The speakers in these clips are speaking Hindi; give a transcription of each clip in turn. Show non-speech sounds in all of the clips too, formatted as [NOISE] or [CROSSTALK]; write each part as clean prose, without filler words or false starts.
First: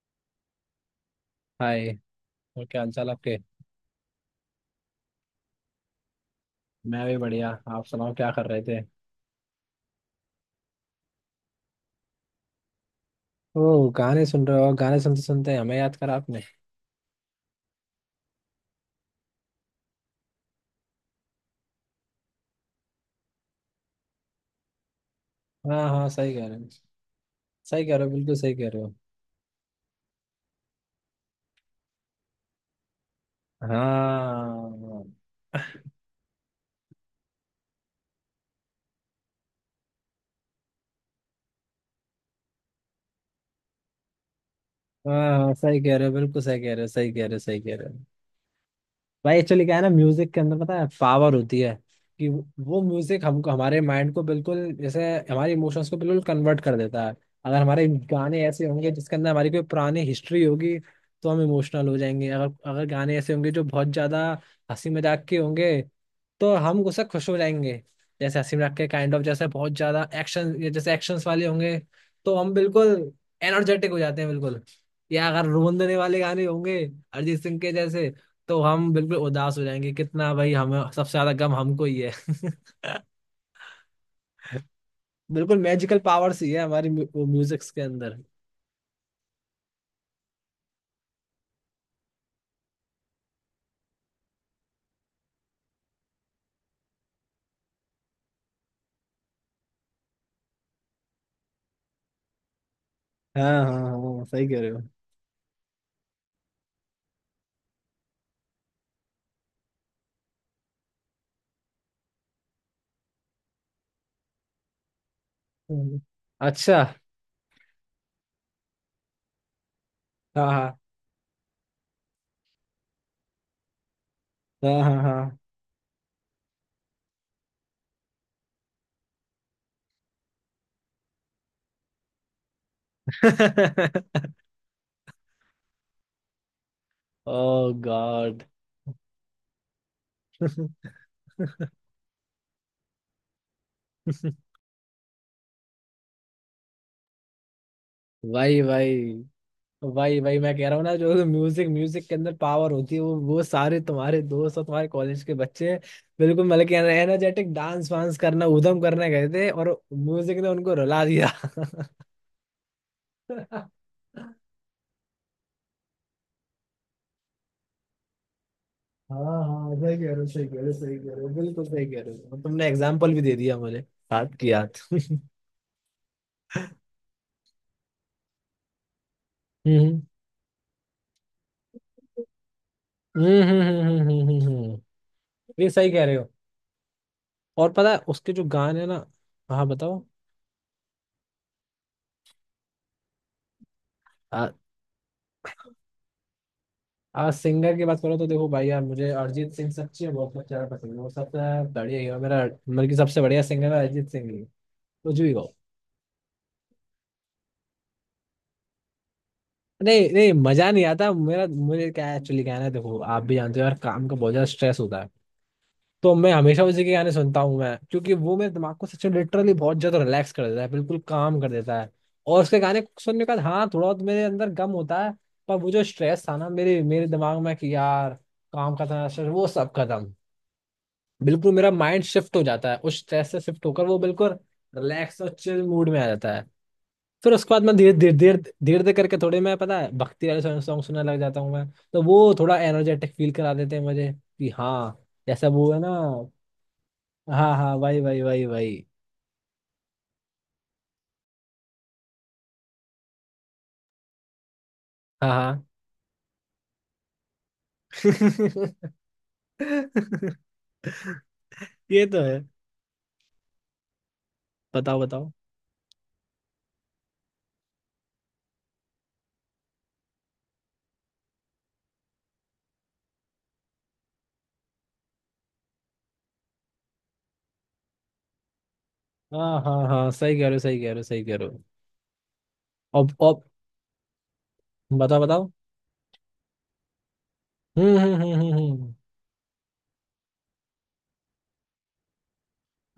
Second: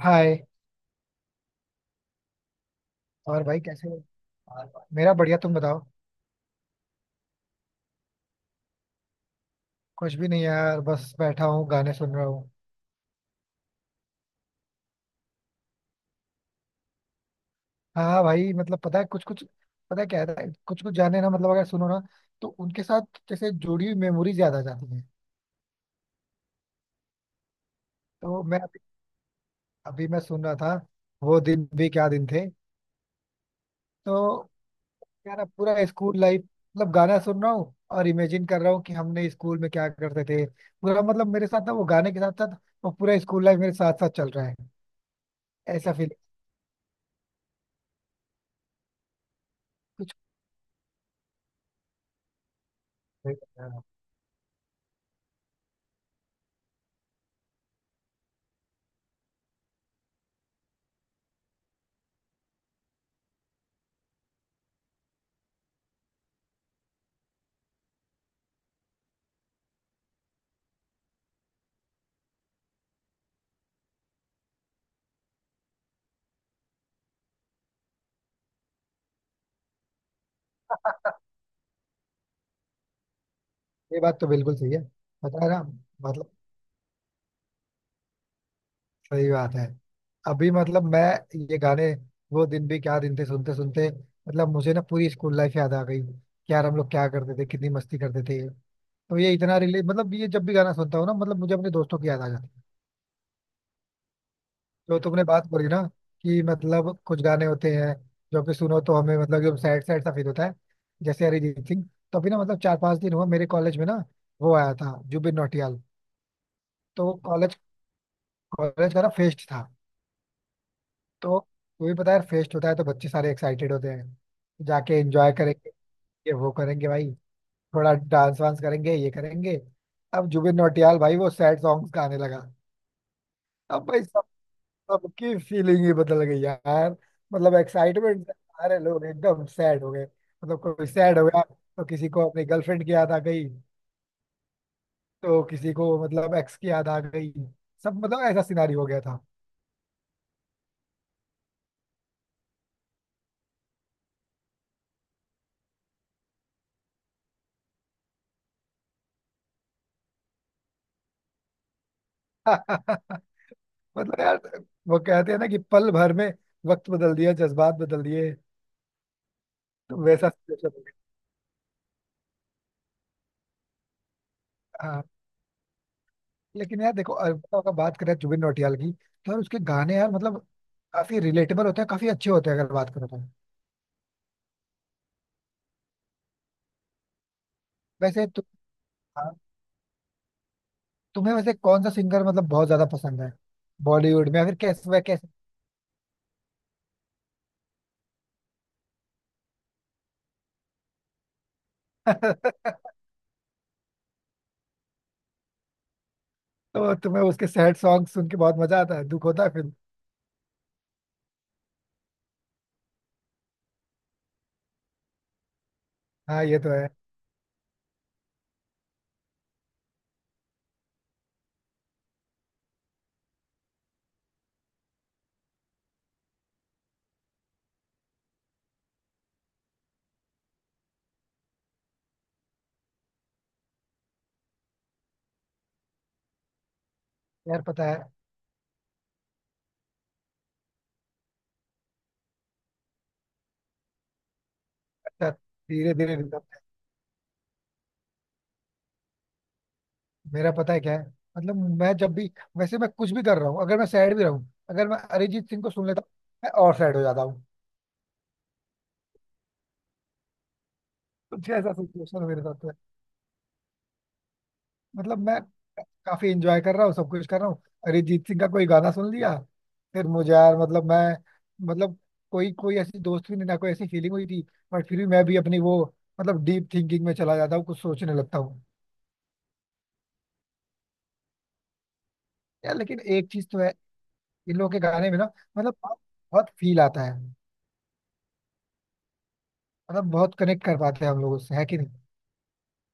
हाय। हाय। और क्या हाल चाल आपके। और भाई कैसे हो? मेरा बढ़िया, तुम बताओ। मैं भी बढ़िया। आप सुनाओ क्या कर रहे थे। कुछ भी नहीं यार, बस बैठा हूँ गाने सुन रहा हूँ। ओ गाने सुन रहे हो, और गाने सुनते सुनते हमें याद करा आपने। हाँ हाँ भाई, मतलब पता है कुछ कुछ। पता है क्या है, कुछ कुछ गाने ना, मतलब अगर सुनो ना तो उनके साथ जैसे जुड़ी हुई मेमोरी ज्यादा आ जाती है। हाँ हाँ, सही कह रहे हो, सही कह रहे हो, बिल्कुल तो सही मैं कह अभी, रहे हो। अभी मैं सुन रहा था, वो दिन भी क्या दिन थे। तो हाँ यार, अब पूरा स्कूल लाइफ, मतलब गाना सुन रहा हूँ और इमेजिन कर रहा हूँ कि हमने स्कूल में क्या करते थे। पूरा मतलब मेरे साथ ना, वो गाने के साथ साथ वो पूरा स्कूल लाइफ मेरे साथ साथ चल रहा है। हाँ हाँ, सही ऐसा कह रहे फील। हो, बिल्कुल सही कह रहे हो, सही कह रहे हो, सही कह रहे हो। भाई एक्चुअली क्या है ना, म्यूजिक के अंदर पता है पावर होती है कि वो म्यूजिक कुछ। हमको, हमारे माइंड को बिल्कुल जैसे हमारे इमोशंस को बिल्कुल कन्वर्ट कर देता है। अगर हमारे गाने ऐसे होंगे जिसके अंदर हमारी कोई पुरानी हिस्ट्री होगी तो हम इमोशनल हो जाएंगे। अगर अगर गाने ऐसे होंगे जो बहुत ज्यादा हंसी मजाक के होंगे तो हम उससे खुश हो जाएंगे। जैसे हंसी मजाक के काइंड ऑफ, जैसे बहुत ज्यादा एक्शन, जैसे एक्शंस वाले होंगे तो हम बिल्कुल एनर्जेटिक हो जाते हैं बिल्कुल। या अगर रोन देने वाले गाने होंगे अरिजीत सिंह के जैसे, तो हम बिल्कुल उदास हो जाएंगे। कितना भाई, हमें सबसे ज्यादा गम हमको ही है। ये बात तो बिल्कुल [LAUGHS] सही है। पता है बिल्कुल ना। मैजिकल मतलब पावर्स ही है हमारी म्यूजिक्स के अंदर। सही बात है। अभी मतलब मैं ये गाने, वो दिन भी क्या दिन थे, सुनते सुनते, मतलब मुझे ना पूरी स्कूल लाइफ याद आ गई कि यार हम लोग क्या करते थे, कितनी मस्ती करते थे। तो ये इतना रिले, मतलब ये जब भी गाना सुनता हूँ ना, मतलब मुझे अपने दोस्तों की याद आ जाती है। हाँ हाँ हाँ, सही कह रहे हो। तो तुमने बात बोली ना कि मतलब कुछ गाने होते हैं जो कि सुनो तो हमें मतलब एकदम सैड सैड सा फील होता है, जैसे अरिजीत सिंह। तो अभी ना मतलब 4 5 दिन हुआ मेरे कॉलेज में ना, वो आया था जुबिन नौटियाल। हम्म। अच्छा। तो कॉलेज कॉलेज का ना फेस्ट था। हाँ हाँ तो वही पता है यार, फेस्ट होता है तो बच्चे सारे एक्साइटेड होते हैं, हाँ जाके हाँ एंजॉय हाँ। करेंगे, ये वो करेंगे भाई, थोड़ा डांस वांस करेंगे, ये करेंगे। अब जुबिन नौटियाल भाई वो सैड सॉन्ग्स गाने लगा। अब भाई सब सबकी फीलिंग ही बदल गई यार। [LAUGHS] मतलब ओ एक्साइटमेंट से गॉड। सारे लोग एकदम सैड हो गए। मतलब कोई सैड हो गया तो किसी को अपनी गर्लफ्रेंड की याद आ गई, तो किसी को मतलब एक्स की याद आ गई। सब मतलब [LAUGHS] ऐसा भाई सिनारी हो गया भाई, वही वही मैं कह रहा हूँ ना, जो म्यूजिक म्यूजिक के अंदर पावर होती है वो, सारे तुम्हारे दोस्त और तुम्हारे कॉलेज के बच्चे बिल्कुल, मतलब कि एनर्जेटिक डांस वांस करना, ऊधम करने गए थे और म्यूजिक ने उनको रुला दिया। था। [LAUGHS] [LAUGHS] मतलब यार वो कहते हैं ना कि पल भर में वक्त बदल दिया, जज्बात बदल दिए। हाँ हाँ, सही तो कह रहे हो, वैसा सही कह रहे सिचुएशन हो, हो सही कह रहे हो, बिल्कुल सही कह रहे हो, और तुमने एग्जाम्पल भी दे दिया मुझे याद की याद। गया। हाँ लेकिन यार देखो, अगर अगर बात करें जुबिन नौटियाल की, तो यार उसके गाने हम्म यार मतलब काफी रिलेटेबल होते हैं, काफी अच्छे होते हैं अगर बात करो तो। हम्म हम्म हम्म हम्म हम्म, हम्म, हम्म। ये सही कह रहे हो। और पता है वैसे उसके तु, जो गाने ना। हाँ, हाँ बताओ। तुम्हें वैसे कौन सा सिंगर मतलब बहुत ज्यादा पसंद है? बॉलीवुड में या फिर कैसे, वह कैसे? आज सिंगर की बात करो तो देखो भाई, यार मुझे अरिजीत सिंह सच्ची में बहुत ज्यादा पसंद है। वो सबसे बढ़िया हीरो मेरा, मतलब [LAUGHS] कि सबसे बढ़िया सिंगर है अरिजीत सिंह ही, कुछ भी कहो। तो तुम्हें उसके सैड सॉन्ग सुन के बहुत मजा आता है? दुख होता है फिर? नहीं नहीं, मजा नहीं आता मेरा। मुझे क्या एक्चुअली कहना है, देखो आप भी जानते हो यार, काम का बहुत ज्यादा स्ट्रेस होता है, तो मैं हाँ ये हमेशा तो उसी है के गाने सुनता हूँ मैं, क्योंकि वो मेरे दिमाग को सच में लिटरली बहुत ज्यादा रिलैक्स कर देता है, बिल्कुल काम कर देता है। और उसके गाने सुनने के बाद हाँ थोड़ा बहुत मेरे अंदर गम होता है, पर वो जो स्ट्रेस था ना मेरे मेरे दिमाग में कि यार, काम का था stress, वो सब खत्म। बिल्कुल मेरा माइंड शिफ्ट हो जाता है, उस स्ट्रेस से शिफ्ट होकर वो बिल्कुल रिलैक्स और चिल मूड में आ जाता है। फिर उसके बाद यार। मैं पता धीरे है। धीरे धीरे धीरे धीरे करके थोड़े, मैं पता है भक्ति वाले सॉन्ग सुनने लग जाता हूँ मैं, तो वो थोड़ा एनर्जेटिक फील करा देते हैं मुझे कि हाँ, अच्छा जैसा वो है ना। धीरे धीरे। हाँ हाँ, वही वही वही वही। मेरा पता है क्या है, मतलब मैं जब भी, वैसे मैं कुछ भी कर रहा हूँ, अगर मैं सैड भी रहूँ, अगर मैं हाँ अरिजीत हाँ। सिंह को सुन लेता हूँ, मैं और सैड हो जाता हूँ। [LAUGHS] कुछ ऐसा ये तो सिचुएशन है। मेरे साथ है। बताओ मतलब बताओ। मैं काफी इंजॉय कर रहा हूँ, सब कुछ कर रहा हूँ, अरिजीत सिंह का कोई गाना सुन लिया, फिर मुझे यार मतलब मैं, मतलब कोई कोई ऐसी दोस्ती नहीं ना, कोई ऐसी फीलिंग हुई थी, बट फिर भी मैं भी अपनी वो मतलब डीप थिंकिंग में चला जाता हूँ, कुछ सोचने लगता हूँ। हाँ हाँ हाँ, सही कह रहे हो, सही कह रहे हो, सही कह रहे हो। यार लेकिन एक अब चीज तो है इन लोगों के गाने बताओ में ना, बताओ। मतलब बहुत फील आता है। हम्म हम्म हम्म हम्म हम्म। मतलब बहुत कनेक्ट कर पाते हैं हम लोग उससे, है कि नहीं?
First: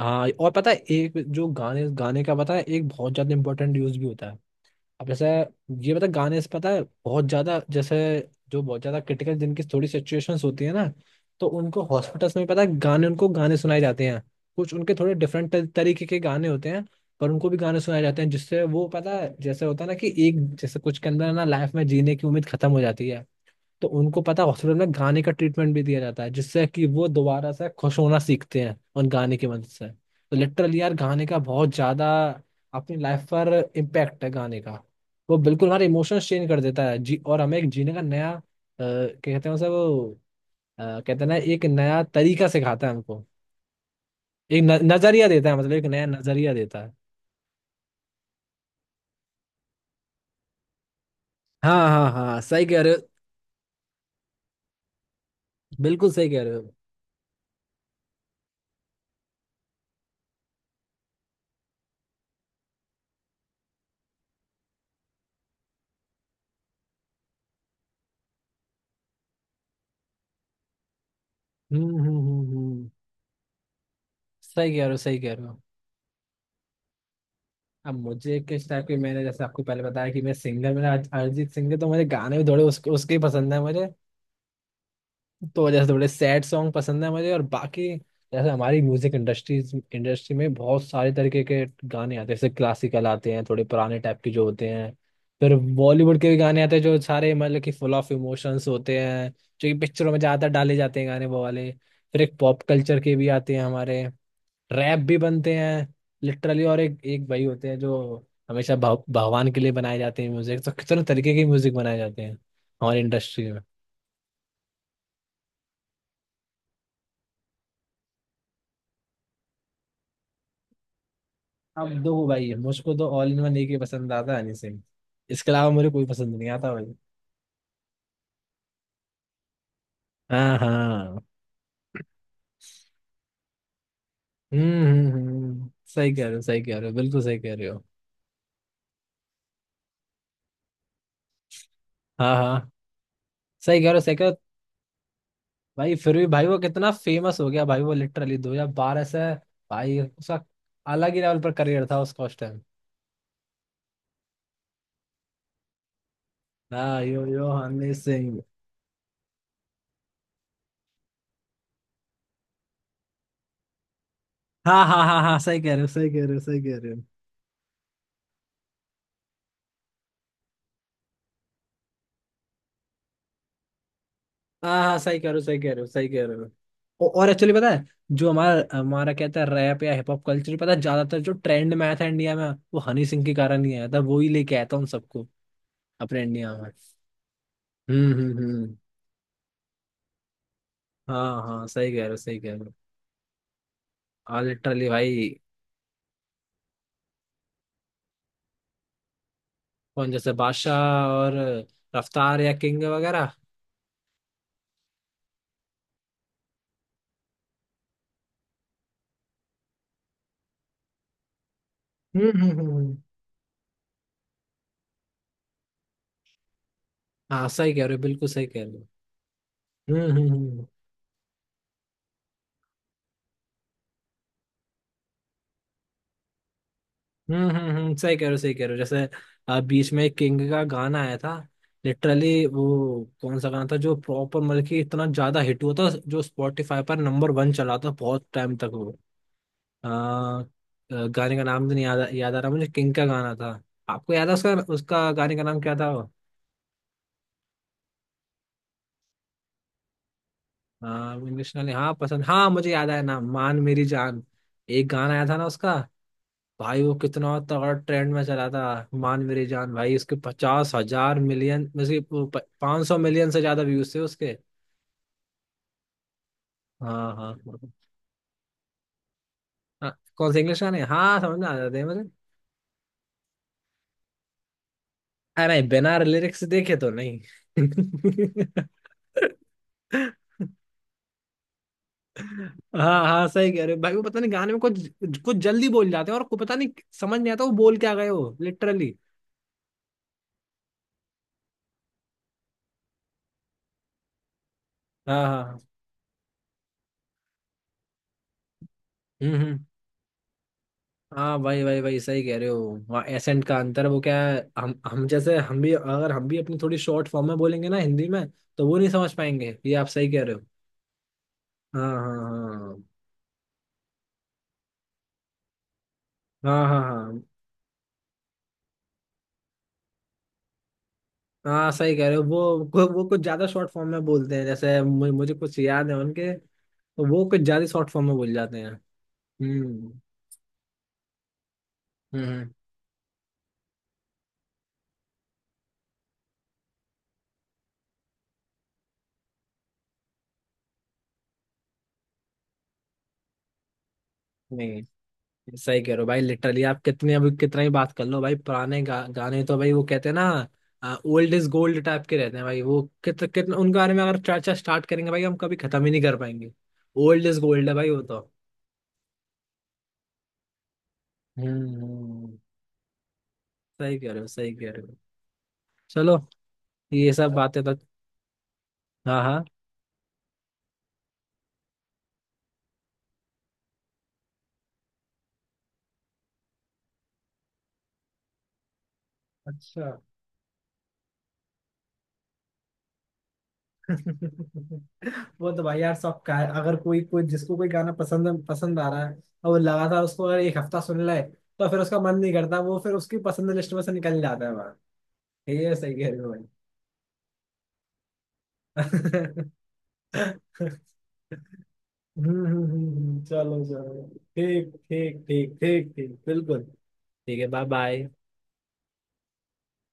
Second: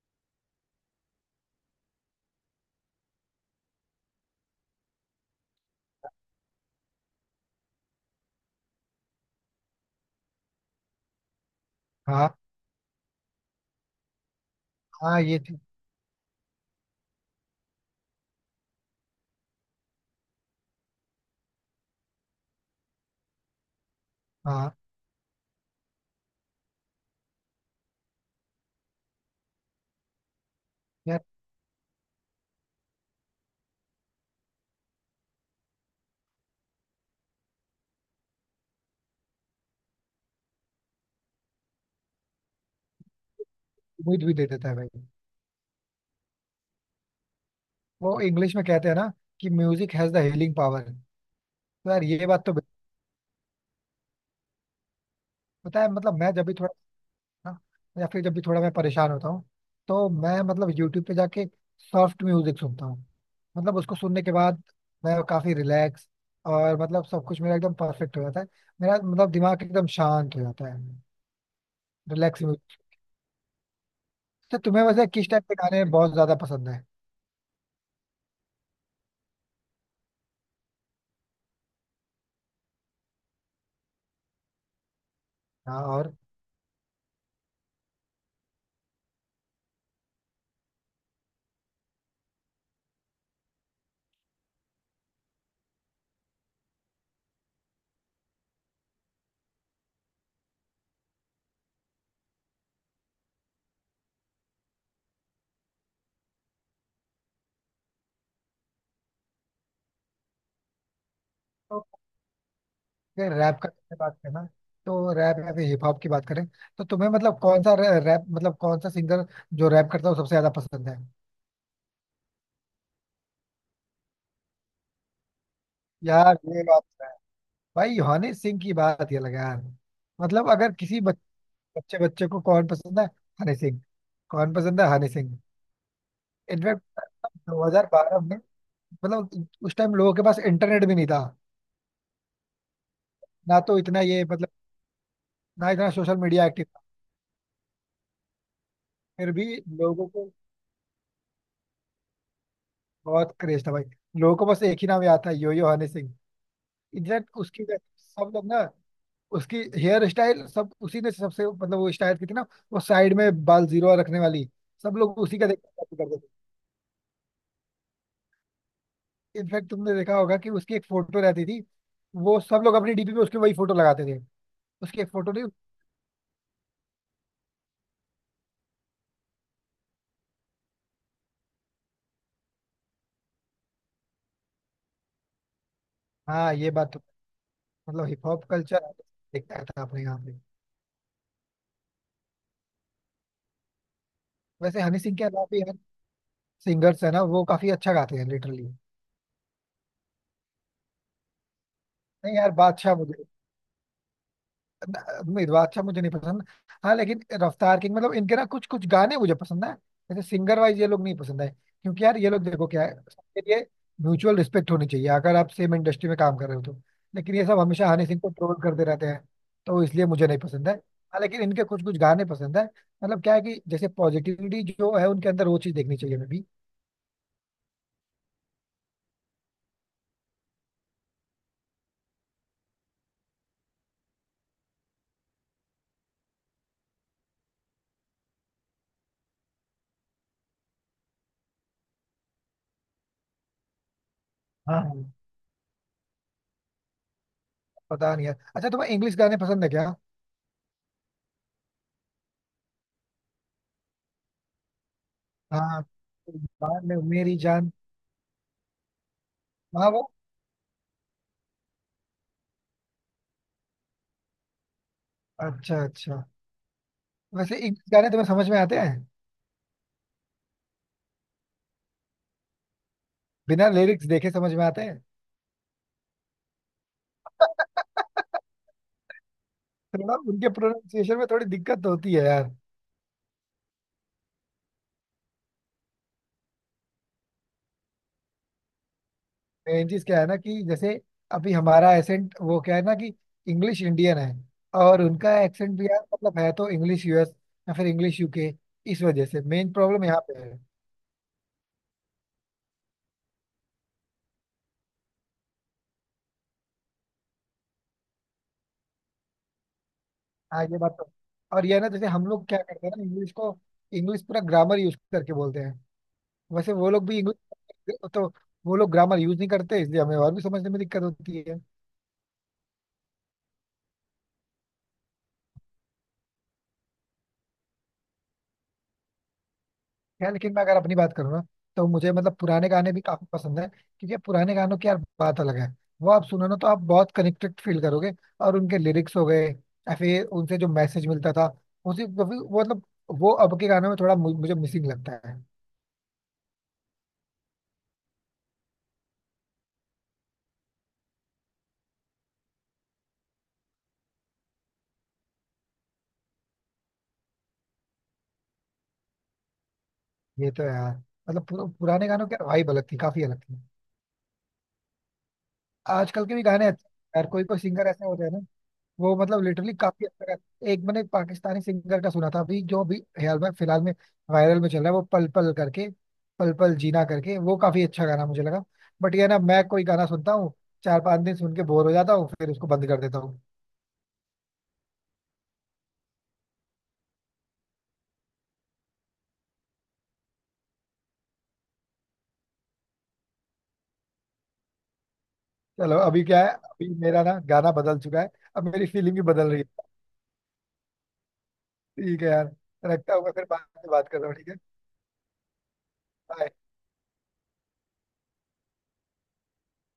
हाँ, और पता है एक जो गाने गाने का पता है एक बहुत ज्यादा इंपॉर्टेंट यूज भी होता है। अब जैसे ये पता है, गाने से पता है बहुत ज्यादा जैसे, जो बहुत ज्यादा क्रिटिकल जिनकी थोड़ी सिचुएशंस होती है ना, तो उनको हाँ हॉस्पिटल्स में पता है गाने, उनको गाने सुनाए जाते हैं। कुछ उनके थोड़े हाँ ये डिफरेंट थी। तरीके के गाने होते हैं, पर उनको भी गाने सुनाए जाते हैं जिससे वो पता है, जैसे होता है ना कि एक जैसे कुछ के अंदर ना लाइफ में जीने की उम्मीद खत्म हो जाती है, तो उनको पता है हाँ हॉस्पिटल में गाने का ट्रीटमेंट भी दिया जाता है, जिससे कि वो दोबारा से खुश होना सीखते हैं उन गाने की मदद से। तो लिटरली यार यार गाने का बहुत ज्यादा अपनी लाइफ पर इम्पैक्ट है गाने का। वो बिल्कुल हमारे इमोशंस चेंज कर देता है जी, और हमें एक जीने का नया क्या कहते हैं उसे वो, कहते हैं ना, एक नया तरीका सिखाता है हमको। उम्मीद भी दे एक देता है न, भाई। नजरिया देता है, मतलब एक नया नजरिया देता है। वो इंग्लिश में कहते हैं ना कि music has the healing power. तो हाँ यार हाँ ये हाँ, बात तो सही बिल-, कह रहे हो, पता है बिल्कुल मतलब सही मैं कह जब रहे भी हो। थोड़ा ना, या फिर जब भी थोड़ा मैं परेशान होता हूँ, तो मैं मतलब यूट्यूब पे जाके सॉफ्ट म्यूजिक सुनता हूँ। मतलब उसको सुनने के बाद मैं काफी रिलैक्स, और मतलब सब कुछ मेरा एकदम परफेक्ट हो जाता है, मेरा मतलब दिमाग एकदम शांत हो जाता है। Relax music. हम्म, तो सही तुम्हें कह रहे हो, वैसे सही किस कह टाइप रहे के हो। गाने बहुत ज्यादा पसंद है? अब मुझे किस टाइप की, मैंने जैसे आपको पहले बताया कि मैं सिंगर मेरा अरिजीत सिंह है, तो मुझे गाने भी थोड़े उसके उसके ही पसंद है मुझे। तो हाँ जैसे थोड़े और सैड सॉन्ग पसंद है मुझे और बाकी, जैसे हमारी म्यूजिक इंडस्ट्री इंडस्ट्री में बहुत सारे तरीके के गाने आते हैं। जैसे क्लासिकल आते हैं, थोड़े पुराने टाइप के जो होते हैं, फिर बॉलीवुड के भी गाने आते हैं जो सारे मतलब कि फुल ऑफ इमोशंस होते हैं, जो कि पिक्चरों में ज़्यादातर डाले जाते हैं गाने वो वाले। फिर एक पॉप कल्चर के भी आते हैं हमारे, रैप भी बनते हैं लिटरली, और एक एक भाई होते हैं जो हमेशा भगवान के लिए बनाए जाते हैं म्यूजिक। तो कितने तरीके के म्यूजिक बनाए जाते हैं हमारी अगर इंडस्ट्री रैप में। का तुमने बात करना, तो रैप या फिर हिप हॉप की बात करें, तो तुम्हें मतलब कौन सा रैप, मतलब कौन सा सिंगर जो रैप करता है वो सबसे ज्यादा पसंद है? अब दो भाई है मुझको, तो ऑल इन वन एक ही पसंद आता है, हनी सिंह। इसके अलावा मुझे कोई यार पसंद नहीं ये आता बात भाई। तो है। भाई हनी सिंह की बात ये लगा यार, मतलब हाँ अगर किसी बच-, हाँ। बच्चे बच्चे को कौन पसंद है? हनी सिंह। कौन पसंद है? हनी सिंह। हम्म, सही कह रहे हो, सही कह इनफैक्ट रहे हो, बिल्कुल सही कह रहे हो। 2012 में, मतलब उस टाइम लोगों के पास इंटरनेट भी नहीं था हाँ हाँ, ना, तो सही कह रहे हो, इतना सही कह ये रहे हो। मतलब ना इतना भाई फिर सोशल भी भाई मीडिया वो एक्टिव था। कितना फेमस हो गया भाई, वो लिटरली 2012 से फिर भी भाई लोगों को उसका अलग ही लेवल पर करियर था उसका उस टाइम। बहुत क्रेज था भाई। लोगों को बस एक ही नाम याद था, यो यो हनी सिंह। हाँ, यो एग्जैक्ट यो उसकी हनी सब सिंह। लोग ना, उसकी हेयर स्टाइल, सब उसी ने सबसे, मतलब वो स्टाइल की थी ना, वो साइड में बाल जीरो रखने वाली। हाँ सब हाँ लोग हाँ उसी हाँ, का सही कह रहे देखना हो, copy सही कह करते रहे हो, सही कह रहे हो। थे। इनफैक्ट तुमने देखा होगा कि उसकी एक फोटो रहती थी, वो सब लोग अपनी डीपी पे उसकी वही फोटो लगाते थे। हाँ हाँ, उसकी एक सही कह फोटो रहे हो, नहीं। सही कह रहे हो, सही कह रहे हो। और एक्चुअली पता है, जो हमारा हमारा कहता है रैप या हिप हॉप कल्चर, पता है ज्यादातर जो ट्रेंड में आया था इंडिया में, वो हनी सिंह के कारण ही आया था, वो ही लेके आया था उन सबको अपने इंडिया हाँ में। ये बात तो। मतलब हिप हॉप हम्म। कल्चर देखता था अपने यहाँ पे। हाँ हाँ, सही कह रहे हो, सही कह रहे हो। हाँ वैसे लिटरली हनी सिंह के भाई। अलावा भी यार सिंगर्स है ना, वो काफी अच्छा गाते हैं लिटरली। कौन, जैसे बादशाह और नहीं रफ्तार यार, या किंग बादशाह मुझे, वगैरह। मिर्वा अच्छा मुझे नहीं पसंद। हाँ लेकिन रफ्तार किंग, मतलब इनके ना कुछ कुछ गाने मुझे पसंद है। जैसे सिंगर वाइज ये लोग नहीं पसंद है, क्योंकि यार हम्म ये लोग, हम्म देखो हम्म क्या है, हम्म। सबके लिए म्यूचुअल रिस्पेक्ट होनी चाहिए अगर आप सेम इंडस्ट्री में काम कर रहे हो तो। लेकिन ये हाँ, सब सही कह हमेशा रहे हो, हनी सिंह बिल्कुल को सही ट्रोल कह रहे करते हो। रहते हैं, तो हम्म इसलिए मुझे हम्म नहीं हम्म पसंद है। हाँ लेकिन इनके कुछ कुछ गाने पसंद है। मतलब क्या है कि जैसे पॉजिटिविटी जो है उनके अंदर, वो चीज देखनी चाहिए हमें भी। सही कह रहे हो, सही कह रहे हो। जैसे बीच में एक किंग का गाना आया था लिटरली। वो कौन सा गाना था जो प्रॉपर मतलब कि इतना ज्यादा हिट हुआ था, जो स्पॉटिफाई पर नंबर वन चला था बहुत टाइम तक वो। अ, अ, गाने का नाम तो नहीं याद, याद आ रहा मुझे किंग का गाना था। आपको याद है उसका, हाँ हाँ। गाने का नाम क्या था वो। पता नहीं यार। अच्छा तुम्हें इंग्लिश गाने पसंद है क्या? इंग्लिश नाम, हाँ पसंद। हाँ मुझे याद आया नाम, मान मेरी जान। एक गाना आया था ना उसका। हाँ भाई बाद वो में मेरी कितना जान। तगड़ा ट्रेंड में चला था। मान मेरी जान हाँ भाई, वो, उसके 50,000 मिलियन में से 500 मिलियन से ज्यादा व्यूज थे उसके। अच्छा अच्छा। हाँ हाँ। वैसे इंग्लिश गाने तुम्हें समझ में आते हैं? हाँ कौन सा इंग्लिश गाने, हाँ समझ में आ जाते हैं मुझे। बिना लिरिक्स देखे समझ में आते हैं? अरे बिना लिरिक्स देखे तो नहीं। [LAUGHS] [LAUGHS] थोड़ा उनके प्रोनाउंसिएशन में थोड़ी दिक्कत तो होती है यार। हाँ हाँ, सही कह रहे हो भाई। वो पता नहीं गाने में कुछ कुछ जल्दी बोल जाते हैं और को पता नहीं, समझ नहीं आता वो बोल क्या गए हो लिटरली। मेन चीज क्या है ना कि जैसे अभी हमारा एसेंट, वो क्या है ना कि इंग्लिश इंडियन है, और हाँ उनका हाँ। एक्सेंट भी यार मतलब है तो इंग्लिश यूएस या फिर इंग्लिश यूके, इस वजह से हम्म। मेन प्रॉब्लम यहाँ पे है। हाँ भाई भाई भाई, सही कह रहे हो। वहाँ एसेंट का अंतर वो क्या है, हम जैसे हम भी, अगर हम भी अपनी थोड़ी शॉर्ट फॉर्म में बोलेंगे ना हिंदी में, तो वो नहीं समझ पाएंगे, ये आप सही कह रहे हो। हाँ ये बात तो, और ये है हाँ ना जैसे हम लोग क्या हाँ करते हैं ना इंग्लिश को, इंग्लिश पूरा ग्रामर यूज करके बोलते हैं। हाँ वैसे हाँ वो हाँ लोग भी हाँ। इंग्लिश तो, वो लोग ग्रामर यूज नहीं करते, इसलिए हमें और भी समझने में दिक्कत होती है। हाँ सही कह रहे हो, वो कुछ ज्यादा शॉर्ट फॉर्म में बोलते हैं, जैसे मुझे कुछ याद है उनके, तो वो कुछ ज्यादा शॉर्ट फॉर्म में बोल जाते हैं। हम्म यार लेकिन मैं अगर अपनी बात करूँ ना, तो मुझे हम्म मतलब हम्म, पुराने गाने भी काफी पसंद है, क्योंकि पुराने गानों की यार बात अलग है। वो आप सुनो ना, तो आप बहुत कनेक्टेड फील करोगे। और उनके लिरिक्स हो गए या फिर उनसे जो मैसेज मिलता था, उसी वो भी-, वो मतलब वो अब के गानों में थोड़ा मु-, मुझे मिसिंग नहीं लगता है। सही कह रहे हो भाई लिटरली, आप कितने अभी कितना ही बात कर लो भाई, पुराने गाने तो भाई वो कहते हैं ना ओल्ड इज गोल्ड टाइप के रहते हैं भाई, वो कितने कितने उनके बारे में अगर चर्चा स्टार्ट करेंगे भाई, हम कभी खत्म ही नहीं कर पाएंगे। ओल्ड इज गोल्ड है भाई वो तो। ये तो है यार। मतलब पुर-, हम्म पुराने गानों की हम्म। वाइब अलग थी, काफी अलग थी। सही कह रहे हो, सही कह रहे हो। चलो, आजकल के भी गाने अच्छे हैं ये यार, सब कोई कोई बातें तो। सिंगर ऐसे होते हैं ना, वो हाँ मतलब हाँ। लिटरली काफी अच्छा गा-, एक मैंने पाकिस्तानी सिंगर का सुना था, अभी जो अभी हाल में फिलहाल में वायरल में चल रहा है, वो पल पल करके, पल पल जीना करके, वो काफी अच्छा गाना मुझे लगा। बट ये ना, मैं कोई अच्छा। गाना सुनता हूँ, 4 5 दिन सुन के बोर हो जाता हूँ, फिर उसको बंद कर देता हूँ। [LAUGHS] वो तो भाई यार सब का है। अगर कोई कोई जिसको कोई गाना पसंद पसंद आ रहा है, और वो लगातार उसको अगर एक हफ्ता सुन ले, तो फिर उसका मन नहीं करता, वो फिर उसकी पसंद लिस्ट में से निकल जाता है। ये सही चलो कह रहे अभी हो क्या भाई। है, अभी मेरा ना गाना बदल चुका है, अब मेरी फीलिंग भी बदल रही है। [LAUGHS] ठीक है यार, रखता हूँ मैं, फिर चलो बाद में चलो। बात कर रहा हूँ, ठीक है? ठीक ठीक ठीक ठीक ठीक, Bye. बिल्कुल। ठीक है, बाय बाय।